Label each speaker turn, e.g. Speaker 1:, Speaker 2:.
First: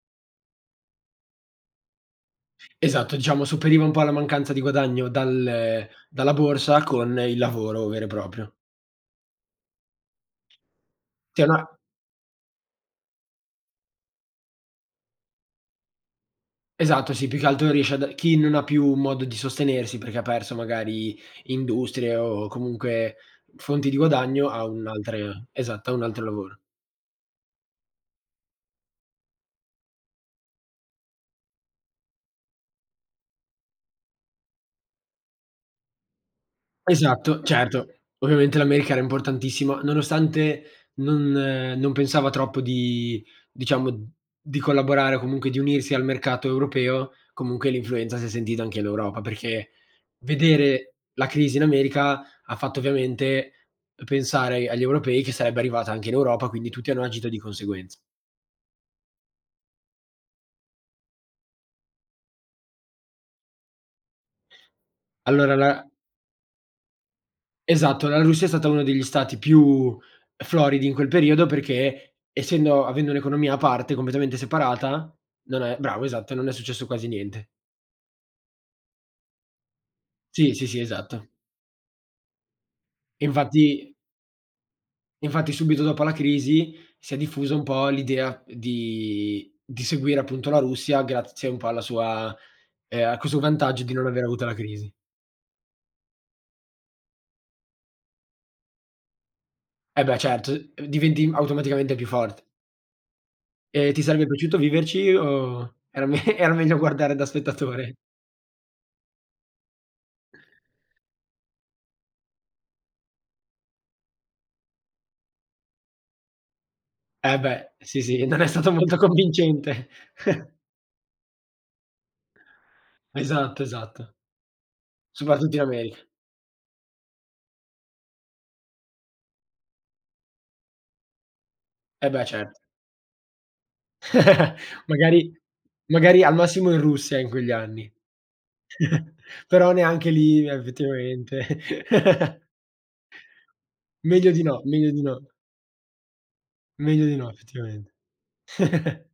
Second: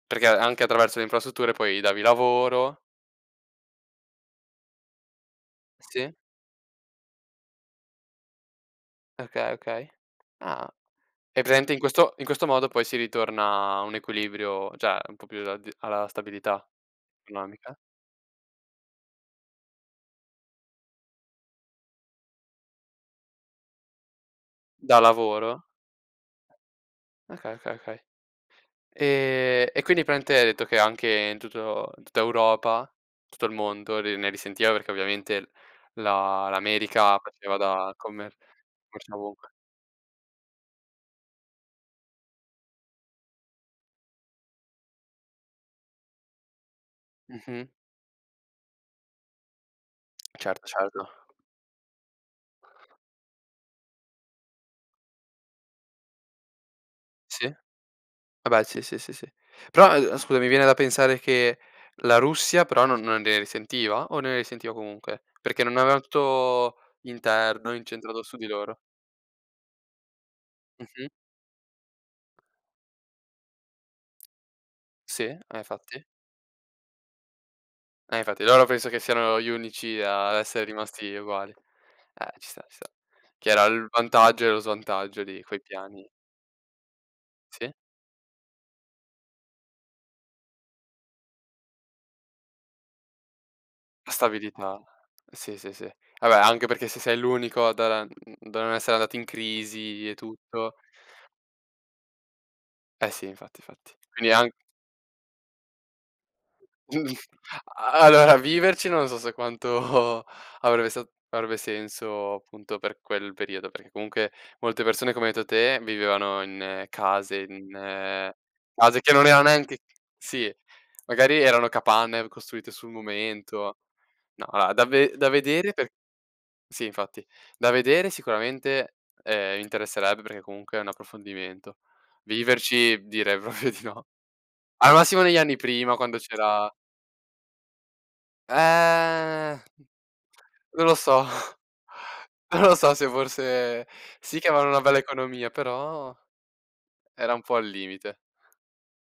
Speaker 1: Perché anche attraverso le infrastrutture poi davi lavoro
Speaker 2: Esatto, diciamo sopperiva un po' alla mancanza di guadagno, dal
Speaker 1: Sì.
Speaker 2: dalla borsa con il lavoro vero e proprio.
Speaker 1: Okay, okay, ah.
Speaker 2: Ti
Speaker 1: Hai
Speaker 2: hanno
Speaker 1: presente
Speaker 2: a
Speaker 1: in questo in questo modo poi si ritorna a un equilibrio cioè un po' più alla d alla stabilità
Speaker 2: Esatto, sì, più che altro
Speaker 1: economica.
Speaker 2: riesci a da chi non ha più modo di sostenersi perché ha perso magari industrie, o comunque fonti di guadagno, ha
Speaker 1: Da
Speaker 2: un'altra
Speaker 1: lavoro.
Speaker 2: esatto, ha un altro lavoro.
Speaker 1: Okay, okay, okay. Ehm, e quindi praticamente hai detto che anche in tutto in tutta Europa, tutto il mondo ne ne risentiva perché ovviamente la l'America
Speaker 2: Esatto,
Speaker 1: faceva
Speaker 2: certo.
Speaker 1: da commer
Speaker 2: Ovviamente l'America era
Speaker 1: commerciava ovunque.
Speaker 2: importantissima, nonostante non non pensava troppo di diciamo, di collaborare o comunque di unirsi al mercato europeo, comunque
Speaker 1: Mh-mh.
Speaker 2: l'influenza si è sentita anche all'Europa, perché
Speaker 1: Certo,
Speaker 2: vedere
Speaker 1: certo.
Speaker 2: la crisi in America, ha fatto ovviamente pensare agl agli europei che sarebbe arrivata anche in Europa, quindi tutti hanno agito di
Speaker 1: Sì.
Speaker 2: conseguenz
Speaker 1: Vabbè sì, sì, sì, sì. Però, eh, scusa mi viene da pensare che la Russia però non non ne risentiva? O ne risentiva comunque,
Speaker 2: Allora
Speaker 1: perché non
Speaker 2: la
Speaker 1: aveva tutto interno
Speaker 2: Esatto, la
Speaker 1: incentrato su
Speaker 2: Russia
Speaker 1: di
Speaker 2: è stata
Speaker 1: loro.
Speaker 2: uno degli stati più floridi in quel
Speaker 1: Mh-mh.
Speaker 2: periodo perché essendo avendo un'economia a parte completamente separata,
Speaker 1: Sì, eh,
Speaker 2: non è bravo,
Speaker 1: infatti.
Speaker 2: esatto, non è successo quasi niente.
Speaker 1: E infatti loro penso che siano gli unici ad
Speaker 2: Sì, sì,
Speaker 1: essere
Speaker 2: sì,
Speaker 1: rimasti
Speaker 2: esatto.
Speaker 1: uguali. Eh ci sta ci sta. Che era l
Speaker 2: Infatti
Speaker 1: vantaggio e lo svantaggio di
Speaker 2: infatti
Speaker 1: quei
Speaker 2: subito dopo
Speaker 1: piani.
Speaker 2: la crisi si è diffusa un
Speaker 1: Sì.
Speaker 2: po' l'idea di di seguire appunto la Russia, grazie un po' alla sua ehm, a questo vantaggio di non aver avuto la
Speaker 1: Stabilità.
Speaker 2: crisi.
Speaker 1: Sì, sì, sì. Vabbè anche perché se sei l'unico da da n da non essere andato in
Speaker 2: Eh
Speaker 1: crisi e
Speaker 2: beh certo,
Speaker 1: tutto.
Speaker 2: d diventi automaticamente più forte.
Speaker 1: Eh sì infatti,
Speaker 2: E
Speaker 1: fatti.
Speaker 2: ti sarebbe
Speaker 1: Quindi an
Speaker 2: piaciuto viverci o era me era meglio guardare da
Speaker 1: A
Speaker 2: spettatore?
Speaker 1: allora viverci non so se quanto avrebbe sa avrebbe senso appunto per quel periodo, perché comunque molte persone come hai detto te vivevano in case
Speaker 2: Eh beh, sì sì,
Speaker 1: in
Speaker 2: non è stato molto
Speaker 1: case che non erano neanche
Speaker 2: convincente.
Speaker 1: sì, magari erano capanne costruite sul
Speaker 2: Esatto,
Speaker 1: momento.
Speaker 2: esatto.
Speaker 1: No, allora da ve da
Speaker 2: Soprattutto in
Speaker 1: vedere per
Speaker 2: America
Speaker 1: sì, infatti da vedere sicuramente, ehm, mi interesserebbe perché comunque è un approfondimento.
Speaker 2: Eh beh cer
Speaker 1: Viverci direi proprio di no. Al massimo
Speaker 2: Magari
Speaker 1: negli anni prima quando
Speaker 2: magari al
Speaker 1: c'era
Speaker 2: massimo in Russia, in quegli anni.
Speaker 1: Eh.
Speaker 2: Però neanche lì
Speaker 1: Non lo so,
Speaker 2: effettivamente.
Speaker 1: non lo so se forse
Speaker 2: Meglio
Speaker 1: sì
Speaker 2: di
Speaker 1: che
Speaker 2: no,
Speaker 1: avevano una
Speaker 2: meglio
Speaker 1: bella
Speaker 2: di no.
Speaker 1: economia, però
Speaker 2: Meglio di no
Speaker 1: era un po' al
Speaker 2: effettivamente.
Speaker 1: limite.